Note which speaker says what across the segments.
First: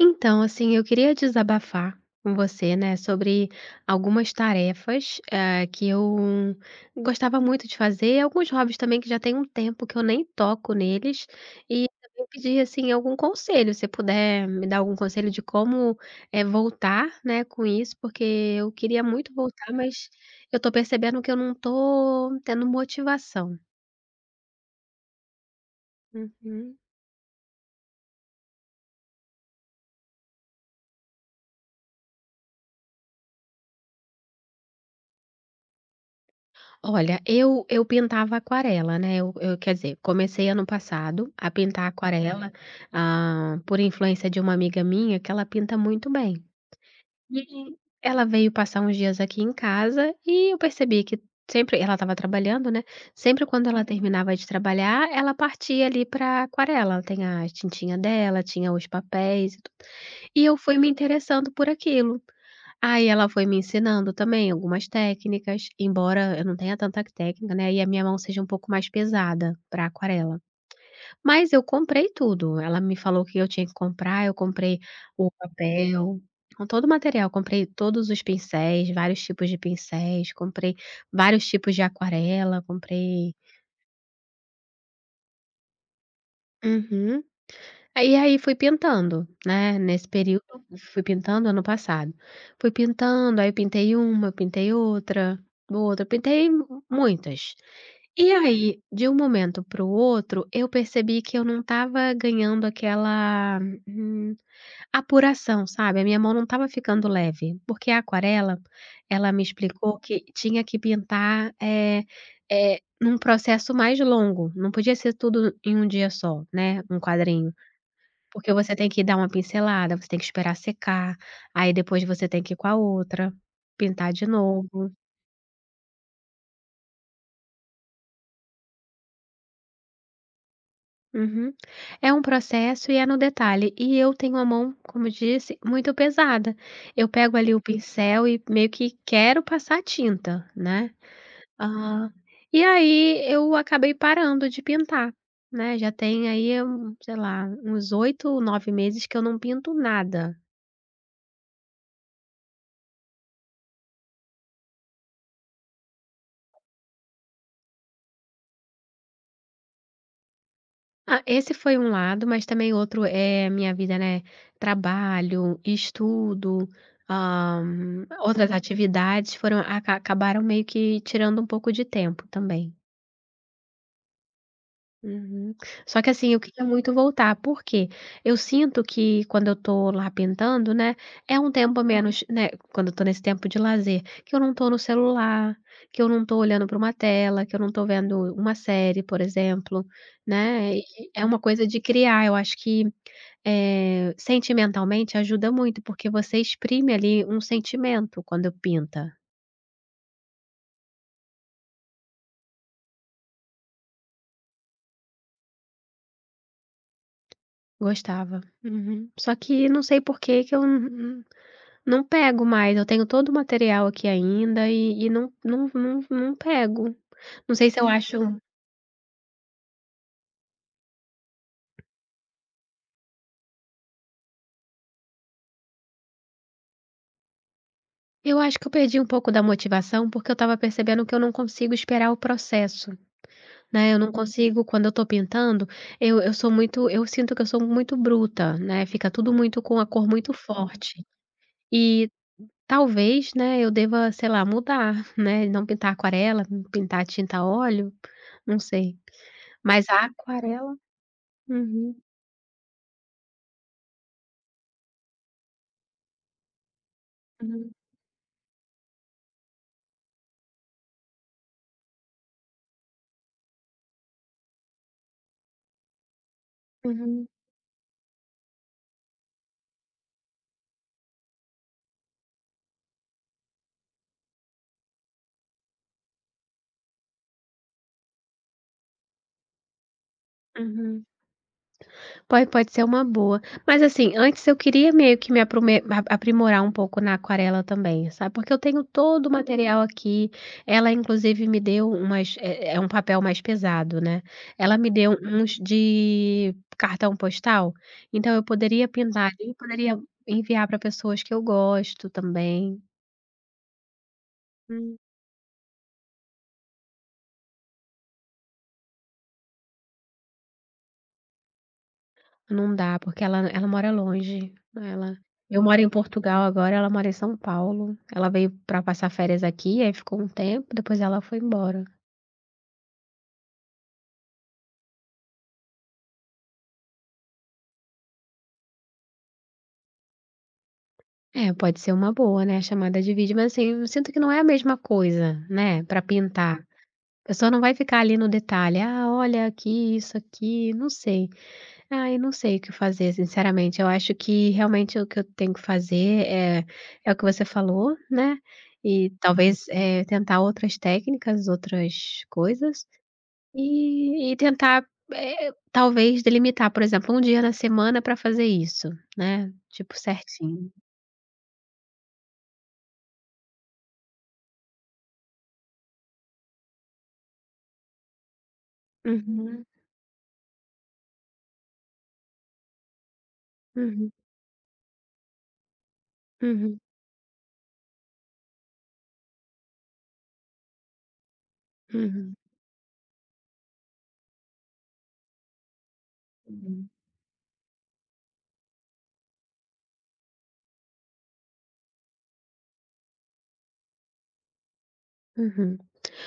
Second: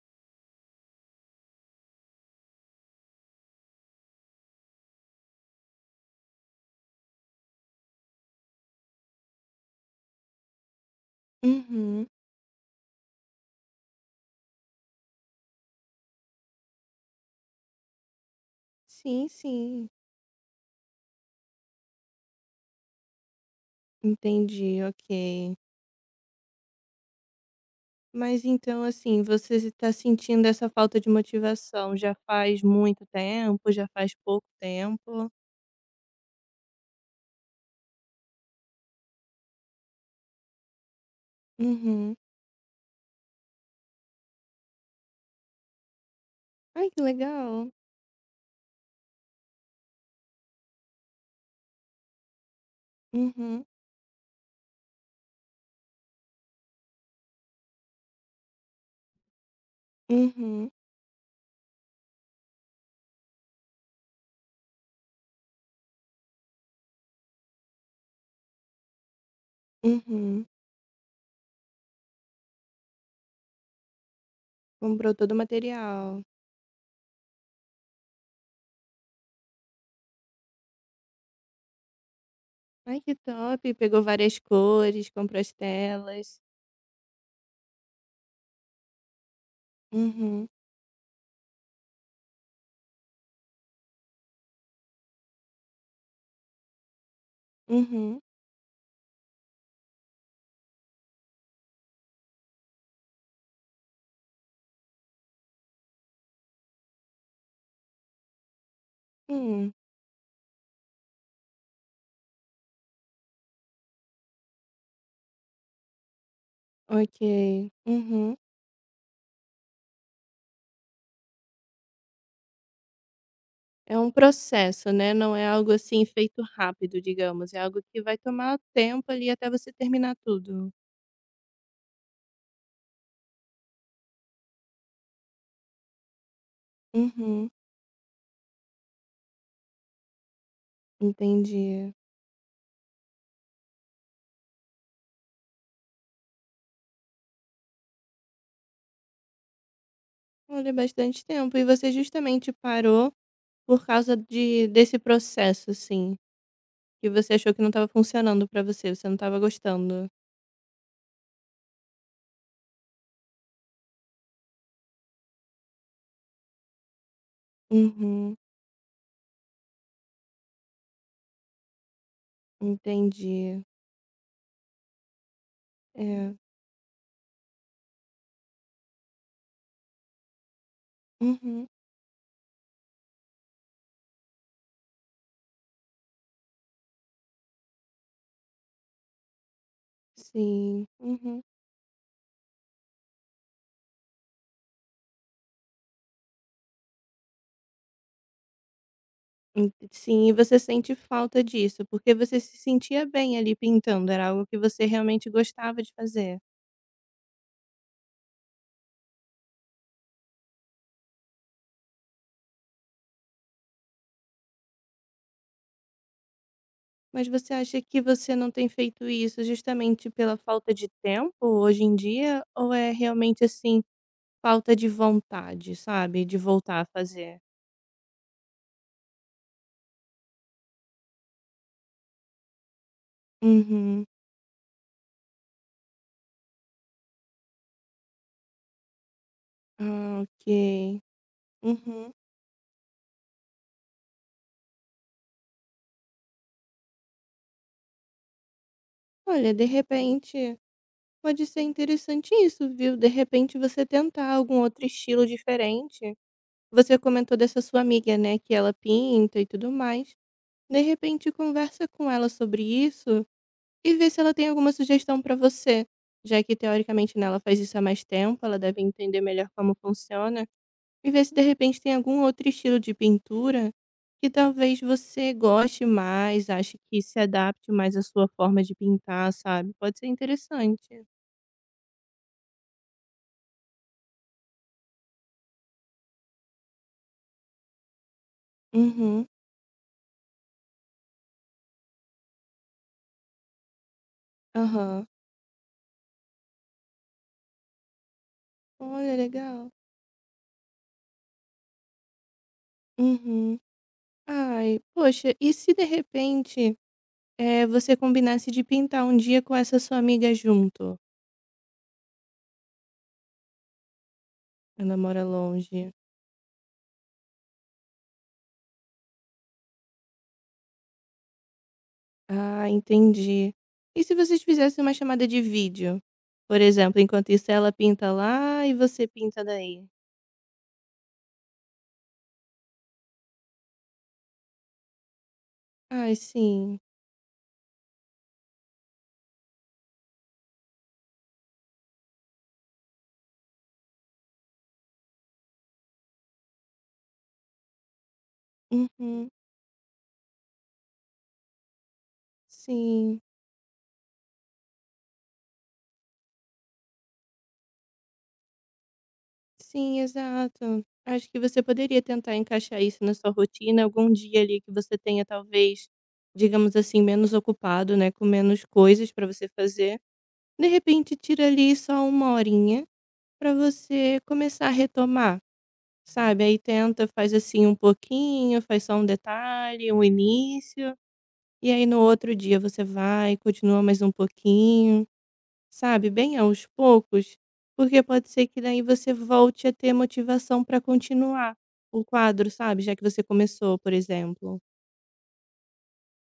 Speaker 1: Então, assim, eu queria desabafar com você, né, sobre algumas tarefas, que eu gostava muito de fazer, alguns hobbies também que já tem um tempo que eu nem toco neles, e
Speaker 2: Uhum.
Speaker 1: também pedir, assim, algum conselho, se puder me dar algum conselho de como, voltar, né, com isso, porque eu queria
Speaker 2: Sim,
Speaker 1: muito voltar,
Speaker 2: sim.
Speaker 1: mas eu tô percebendo que eu não tô tendo motivação.
Speaker 2: Entendi, ok.
Speaker 1: Uhum.
Speaker 2: Mas então, assim, você está sentindo essa falta de motivação já faz muito tempo, já faz pouco tempo?
Speaker 1: Olha, eu pintava aquarela, né, eu quer dizer, comecei ano passado a pintar
Speaker 2: Uhum.
Speaker 1: aquarela, ah, por influência de uma amiga minha que ela pinta muito bem.
Speaker 2: Ai, que legal.
Speaker 1: E ela veio passar uns dias aqui em casa e eu percebi que sempre ela estava trabalhando, né, sempre
Speaker 2: Uhum,
Speaker 1: quando ela terminava de trabalhar, ela partia ali para aquarela, ela tem a tintinha dela, tinha os papéis e tudo. E eu
Speaker 2: uhum,
Speaker 1: fui me interessando por aquilo. Aí ela foi me ensinando também algumas técnicas, embora eu não tenha tanta técnica, né, e a minha mão seja um pouco mais pesada para aquarela.
Speaker 2: uhum.
Speaker 1: Mas eu comprei tudo, ela me falou que eu tinha que comprar, eu comprei
Speaker 2: Comprou
Speaker 1: o
Speaker 2: todo o material.
Speaker 1: papel, com todo o material, comprei todos os pincéis, vários tipos de pincéis, comprei vários tipos de aquarela,
Speaker 2: Ai, que
Speaker 1: comprei.
Speaker 2: top. Pegou várias cores, comprou as telas.
Speaker 1: Uhum. Aí fui pintando, né, nesse período
Speaker 2: Uhum,
Speaker 1: fui pintando ano passado. Fui pintando, aí eu pintei uma, eu pintei outra, outra, eu pintei muitas.
Speaker 2: uhum.
Speaker 1: E aí, de um momento para o outro, eu percebi que eu não estava ganhando aquela, hum, apuração, sabe, a minha mão não estava ficando leve, porque a aquarela, ela me
Speaker 2: Hum,
Speaker 1: explicou que tinha que pintar, é num processo mais longo, não podia ser tudo em um dia só, né, um
Speaker 2: ok.
Speaker 1: quadrinho.
Speaker 2: Uhum.
Speaker 1: Porque você tem que dar uma pincelada, você tem que esperar secar, aí depois você tem que ir com a outra,
Speaker 2: É um
Speaker 1: pintar de
Speaker 2: processo,
Speaker 1: novo.
Speaker 2: né, não é algo, assim, feito rápido, digamos, é algo que vai tomar tempo, ali, até você terminar tudo.
Speaker 1: Uhum. É um processo e é no detalhe. E eu tenho a mão, como disse, muito pesada. Eu pego
Speaker 2: Uhum,
Speaker 1: ali o pincel e meio que quero passar tinta, né.
Speaker 2: entendi.
Speaker 1: Hã, e aí eu acabei parando de pintar, né, já tem aí um, sei lá, uns 8, 9 meses que eu não pinto nada.
Speaker 2: Olha, é bastante tempo. E você justamente parou por causa de desse processo, assim, que você achou que não estava funcionando pra você, você não estava gostando.
Speaker 1: Ah, esse foi um lado, mas também outro é a minha vida, né, trabalho, estudo, hã,
Speaker 2: Uhum,
Speaker 1: outras atividades foram acabaram meio que tirando um pouco de tempo também.
Speaker 2: entendi.
Speaker 1: Uhum. Só que assim,
Speaker 2: É.
Speaker 1: eu queria muito voltar, porque eu sinto que quando eu tô lá pintando, né, é um
Speaker 2: Uhum,
Speaker 1: tempo a menos, né, quando eu tô nesse tempo de lazer, que eu não tô no celular, que eu não tô olhando para uma tela, que eu não tô vendo uma série, por exemplo, né, e
Speaker 2: sim.
Speaker 1: é uma
Speaker 2: Uhum.
Speaker 1: coisa de criar, eu acho que, sentimentalmente ajuda muito, porque você exprime ali um sentimento quando pinta.
Speaker 2: En sim, e você sente falta disso, porque você se sentia bem, ali, pintando, era algo que você realmente gostava de fazer?
Speaker 1: Gostava. Uhum. Só que não sei por que que eu não pego mais, eu tenho todo o material aqui ainda e não pego.
Speaker 2: Mas você
Speaker 1: Não sei se
Speaker 2: acha
Speaker 1: eu
Speaker 2: que
Speaker 1: acho.
Speaker 2: você
Speaker 1: Uhum.
Speaker 2: não tem feito isso justamente pela falta de tempo hoje em dia? Ou é realmente assim, falta de vontade, sabe? De voltar a fazer?
Speaker 1: Eu acho que eu perdi um pouco da motivação, porque eu estava percebendo que eu não consigo esperar o processo, né, eu
Speaker 2: Uhum.
Speaker 1: não consigo quando eu estou pintando, eu sou muito, eu sinto que eu sou muito bruta, né, fica tudo muito com a cor
Speaker 2: Ah,
Speaker 1: muito
Speaker 2: ok.
Speaker 1: forte. E
Speaker 2: Uhum.
Speaker 1: talvez, né, eu deva, sei lá, mudar, né, não pintar aquarela, pintar tinta a óleo, não sei.
Speaker 2: Olha, de
Speaker 1: Mas a
Speaker 2: repente,
Speaker 1: aquarela,
Speaker 2: pode ser
Speaker 1: uhum,
Speaker 2: interessante isso, viu? De repente você tentar algum outro estilo diferente. Você comentou dessa
Speaker 1: uhum,
Speaker 2: sua amiga, né? Que ela pinta e tudo mais. De repente, conversa com ela sobre isso e ver se ela tem alguma sugestão para você, já que teoricamente, né,
Speaker 1: uhum.
Speaker 2: ela faz isso há mais tempo, ela deve entender melhor como funciona, e ver se de repente tem algum outro estilo de pintura que talvez você goste mais, ache que se adapte mais à sua forma de pintar, sabe. Pode ser interessante.
Speaker 1: Uhum. Pode pode ser uma boa. Mas, assim, antes eu queria meio que me aprome a aprimorar um pouco na aquarela também, sabe, porque eu tenho
Speaker 2: Uhum,
Speaker 1: todo o material aqui, ela inclusive me deu umas, é um papel mais pesado, né, ela me
Speaker 2: aham.
Speaker 1: deu uns de cartão postal, então eu poderia
Speaker 2: Olha,
Speaker 1: pintar ali,
Speaker 2: legal.
Speaker 1: poderia enviar para pessoas que eu gosto também.
Speaker 2: Uhum. Ai,
Speaker 1: Hum.
Speaker 2: poxa, e se de repente, você combinasse de pintar um dia com essa sua amiga junto?
Speaker 1: Não dá, porque ela mora longe,
Speaker 2: Ela
Speaker 1: ela,
Speaker 2: mora
Speaker 1: eu moro em
Speaker 2: longe.
Speaker 1: Portugal agora, ela mora em São Paulo. Ela veio para passar férias aqui, aí ficou um tempo, depois ela foi embora.
Speaker 2: Ah, entendi. E se vocês fizessem uma chamada de vídeo? Por exemplo, enquanto isso ela pinta lá e você pinta daí.
Speaker 1: É, pode ser uma boa, né, a chamada de vídeo, mas, assim, eu sinto que não é a mesma coisa, né, para
Speaker 2: Ai,
Speaker 1: pintar.
Speaker 2: sim.
Speaker 1: A pessoa não vai ficar ali no detalhe: "Ah, olha aqui, isso aqui", não sei. Ah, eu não sei o que fazer, sinceramente. Eu acho que realmente o que eu tenho que fazer é, é o que você falou, né? E, uhum,
Speaker 2: Uhum.
Speaker 1: talvez tentar outras técnicas, outras coisas,
Speaker 2: Sim.
Speaker 1: e tentar, talvez, delimitar, por exemplo, um dia na semana para fazer isso, né? Tipo,
Speaker 2: Sim,
Speaker 1: certinho.
Speaker 2: exato. Acho que você poderia tentar encaixar isso na sua rotina algum dia ali que você tenha talvez, digamos assim, menos ocupado, né, com menos coisas para você
Speaker 1: Uhum,
Speaker 2: fazer. De repente tira ali só uma horinha para
Speaker 1: uhum,
Speaker 2: você começar a retomar. Sabe, aí
Speaker 1: uhum,
Speaker 2: tenta, faz assim um pouquinho, faz só um detalhe, um início, e aí no outro
Speaker 1: uhum,
Speaker 2: dia você vai, continua mais um pouquinho, sabe, bem aos
Speaker 1: uhum,
Speaker 2: poucos, porque pode ser que daí você volte a ter motivação para continuar o quadro, sabe, já que você começou, por exemplo.
Speaker 1: uhum.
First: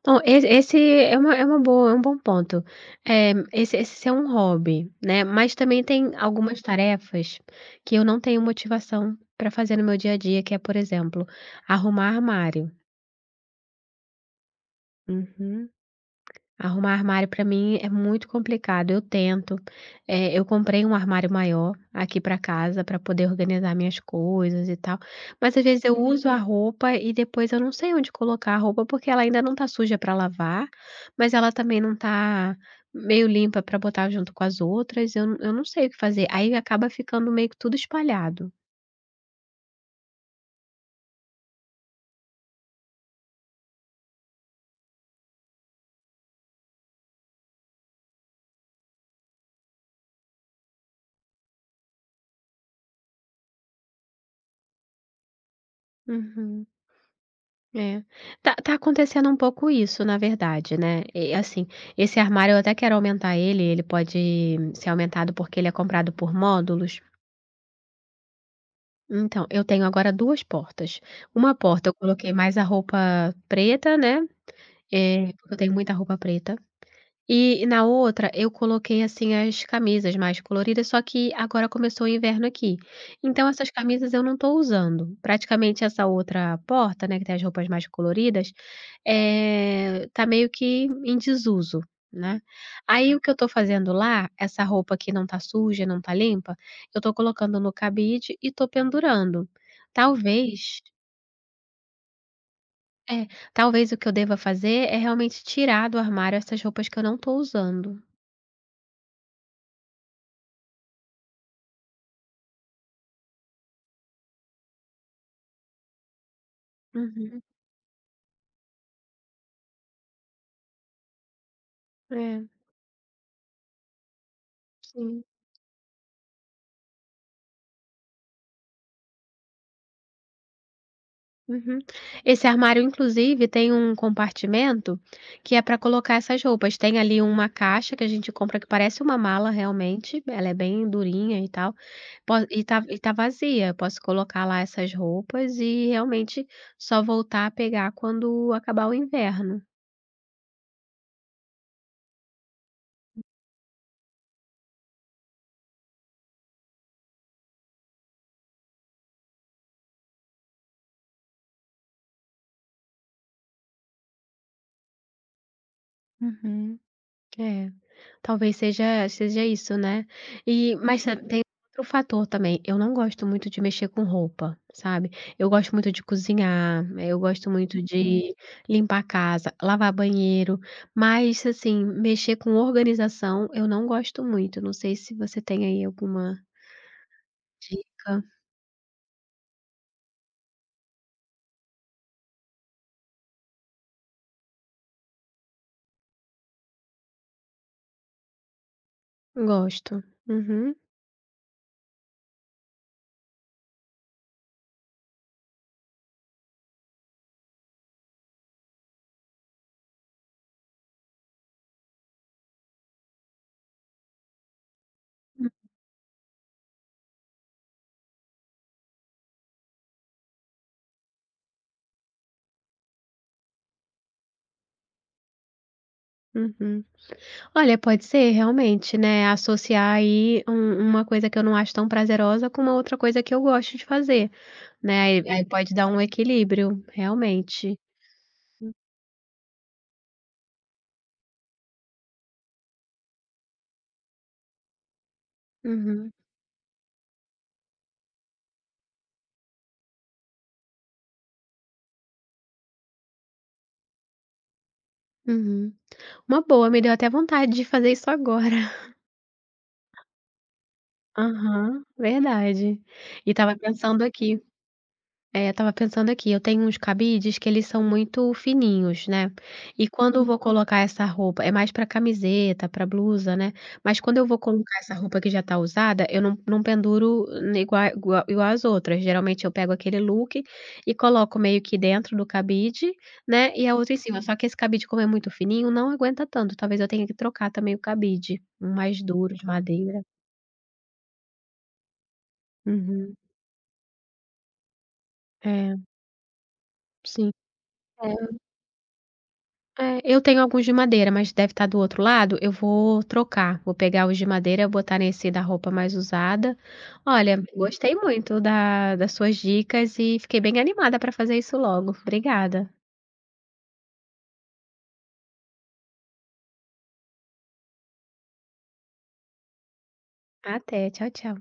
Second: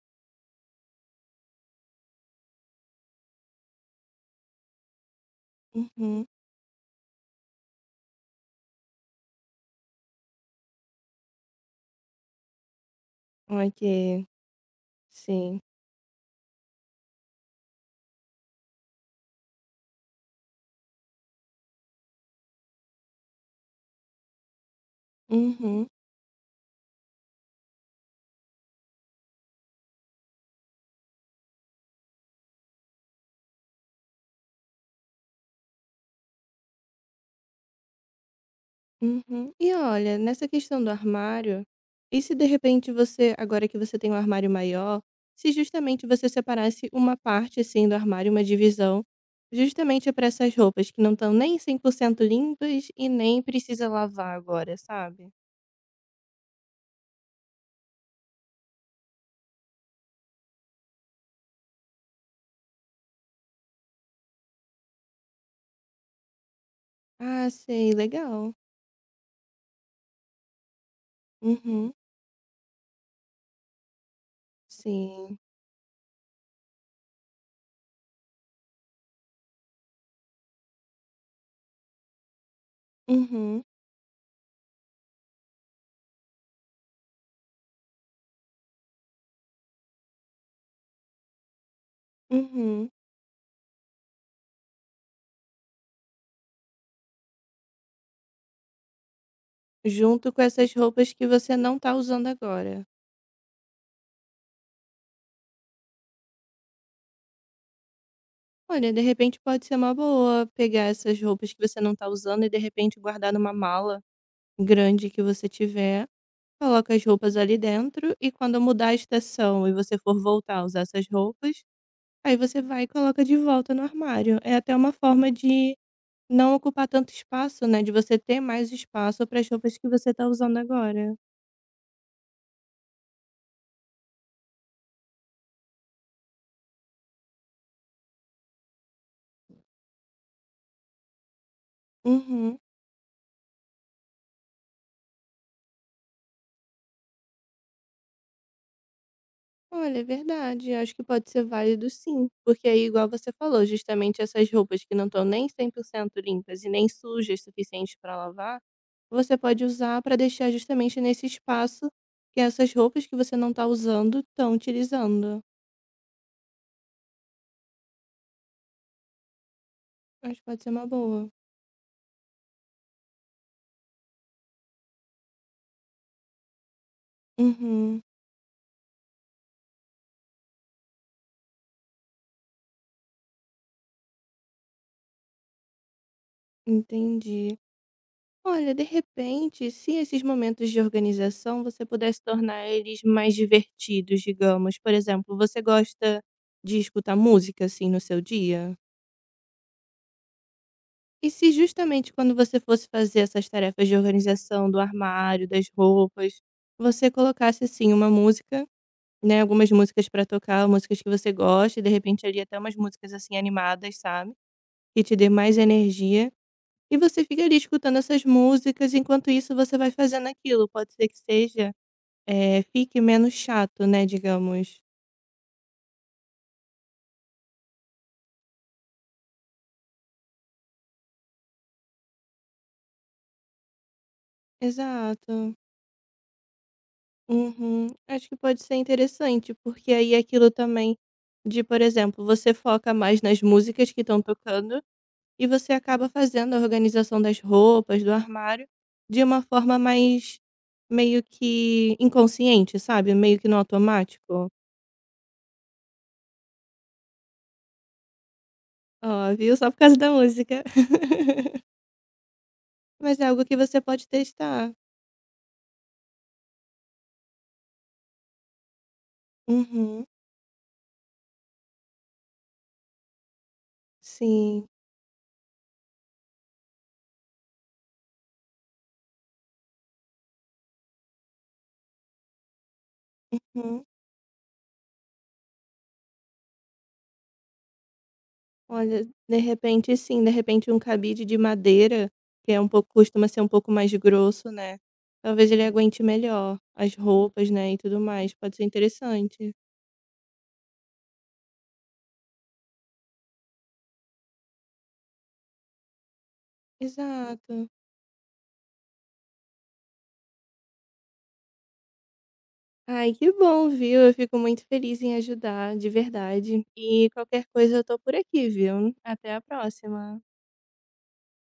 Speaker 1: Então, esse esse é uma boa, é um bom ponto. É esse é um hobby, né, mas também tem
Speaker 2: Uhum.
Speaker 1: algumas tarefas que eu não tenho motivação para fazer no meu dia a dia, que é, por exemplo, arrumar armário.
Speaker 2: Ok, sim.
Speaker 1: Uhum. Arrumar armário para mim é muito complicado, eu tento. Eu comprei um armário maior aqui para casa para poder organizar minhas coisas e tal, mas às vezes
Speaker 2: Uhum.
Speaker 1: eu uso a roupa e depois eu não sei onde colocar a roupa, porque ela ainda não tá suja para lavar, mas ela também não tá meio limpa para botar junto com as outras, eu não sei o que fazer, aí acaba ficando meio que tudo espalhado.
Speaker 2: Uhum. E olha, nessa questão do armário, e se de repente você, agora que você tem um armário maior, se justamente você separasse uma parte assim do armário, uma divisão, justamente para essas roupas que não estão nem 100% limpas e nem precisa lavar agora, sabe?
Speaker 1: Uhum. É. Tá acontecendo um pouco isso, na verdade, né. E, assim, esse armário eu até quero aumentar ele, ele pode ser aumentado, porque ele é comprado por módulos.
Speaker 2: Ah, sei, legal.
Speaker 1: Então, eu tenho agora 2 portas. Uma porta
Speaker 2: Uhum.
Speaker 1: eu coloquei mais a roupa preta, né,
Speaker 2: Sim.
Speaker 1: porque eu tenho muita roupa preta. E na outra, eu coloquei, assim, as camisas mais coloridas, só que agora começou o inverno aqui. Então
Speaker 2: Uhum.
Speaker 1: essas camisas eu não estou usando. Praticamente essa outra porta, né, que tem as roupas mais coloridas, tá meio que em desuso, né.
Speaker 2: Uhum.
Speaker 1: Aí o que eu estou fazendo lá, essa roupa que não tá suja, não tá limpa, eu estou colocando no cabide e estou pendurando.
Speaker 2: Junto com essas
Speaker 1: Talvez
Speaker 2: roupas que você não tá usando agora.
Speaker 1: é, talvez o que eu deva fazer é realmente tirar do armário essas roupas que eu não estou usando.
Speaker 2: Olha, de repente pode ser uma boa pegar essas roupas que você não está usando e de repente guardar numa mala grande que você tiver, coloca as roupas
Speaker 1: Uhum.
Speaker 2: ali dentro e quando mudar a estação e você for voltar a usar essas roupas, aí
Speaker 1: É,
Speaker 2: você vai e coloca de volta no armário. É até uma
Speaker 1: sim.
Speaker 2: forma de não ocupar tanto espaço, né? De você ter mais espaço para as roupas que você está usando agora.
Speaker 1: Uhum. Esse armário, inclusive, tem um compartimento que é para colocar essas roupas. Tem ali uma caixa que a gente compra que parece uma mala realmente, ela é bem durinha e tal, po
Speaker 2: Uhum.
Speaker 1: e tá vazia. Eu posso colocar lá essas roupas e realmente só voltar a pegar quando acabar o inverno.
Speaker 2: Olha, é verdade. Acho que pode ser válido sim, porque aí, igual você falou, justamente essas roupas que não estão nem 100% limpas e nem sujas suficientes para lavar, você pode usar para deixar justamente nesse espaço que essas roupas que você não está usando estão utilizando.
Speaker 1: Uhum. É. Talvez seja isso, né.
Speaker 2: Acho que pode ser
Speaker 1: E
Speaker 2: uma
Speaker 1: mas sabe,
Speaker 2: boa.
Speaker 1: tem outro fator também, eu não gosto muito de mexer com roupa, sabe. Eu gosto muito de cozinhar, eu gosto muito
Speaker 2: Uhum,
Speaker 1: de limpar a casa, lavar banheiro, mas assim, mexer com organização eu não gosto muito, não sei se você tem aí alguma
Speaker 2: entendi.
Speaker 1: dica.
Speaker 2: Olha, de repente, se esses momentos de organização você pudesse tornar eles mais divertidos, digamos, por exemplo, você gosta de escutar música assim no seu dia?
Speaker 1: Gosto. Uhum.
Speaker 2: E se justamente quando você fosse fazer essas tarefas de organização do armário, das roupas, você colocasse assim uma música, né, algumas músicas pra tocar, músicas que você gosta, e de repente ali até umas músicas assim animadas, sabe, que te dê mais energia, e você fica ali escutando essas músicas, enquanto isso você vai fazendo aquilo, pode ser que seja, fique menos chato, né, digamos.
Speaker 1: Uhum. Olha, pode ser realmente, né, associar aí um, uma coisa que eu não acho tão prazerosa com uma outra coisa que eu gosto de fazer. Né, aí
Speaker 2: Exato.
Speaker 1: pode dar um equilíbrio, realmente.
Speaker 2: Uhum. Acho que pode
Speaker 1: Hum.
Speaker 2: ser interessante, porque aí é aquilo também de, por exemplo, você foca mais nas músicas que estão tocando e você acaba
Speaker 1: Uhum,
Speaker 2: fazendo a organização das roupas, do armário, de uma forma mais meio que inconsciente, sabe? Meio que no automático.
Speaker 1: uhum. Uma boa, me deu até vontade de fazer isso agora.
Speaker 2: Ó, viu? Só por causa da música.
Speaker 1: Aham, verdade.
Speaker 2: Mas é
Speaker 1: E
Speaker 2: algo que
Speaker 1: tava
Speaker 2: você
Speaker 1: pensando
Speaker 2: pode
Speaker 1: aqui,
Speaker 2: testar.
Speaker 1: é, eu estava pensando aqui, eu tenho uns cabides que eles são muito fininhos, né, e
Speaker 2: Uhum.
Speaker 1: quando eu, uhum, vou colocar essa roupa é mais pra camiseta, pra blusa, né, mas quando eu vou
Speaker 2: Sim.
Speaker 1: colocar essa roupa que já tá usada, eu não penduro ne igua igua igual as outras, geralmente eu pego aquele look e coloco meio que dentro do cabide, né, e a
Speaker 2: Uhum.
Speaker 1: outra em cima, só que esse cabide como é muito fininho, não aguenta tanto, talvez eu tenha que trocar também o cabide, um mais
Speaker 2: Olha,
Speaker 1: duro,
Speaker 2: de
Speaker 1: de
Speaker 2: repente
Speaker 1: madeira.
Speaker 2: sim, de repente um cabide de madeira, que é um pouco
Speaker 1: Uhum.
Speaker 2: costuma ser um pouco mais grosso, né, talvez ele
Speaker 1: É,
Speaker 2: aguente melhor as
Speaker 1: sim.
Speaker 2: roupas, né, e tudo
Speaker 1: É.
Speaker 2: mais, pode ser interessante.
Speaker 1: É, eu tenho alguns de madeira, mas deve estar do outro lado, eu vou trocar, vou pegar os de madeira, botar nesse da roupa mais usada. Olha, uhum,
Speaker 2: Exato.
Speaker 1: gostei muito da, das suas dicas e fiquei bem animada para fazer isso logo. Obrigada.
Speaker 2: Ai, que bom, viu, eu fico muito feliz em ajudar, de verdade. E qualquer coisa eu tô por aqui, viu. Até a próxima.
Speaker 1: Até, tchau, tchau.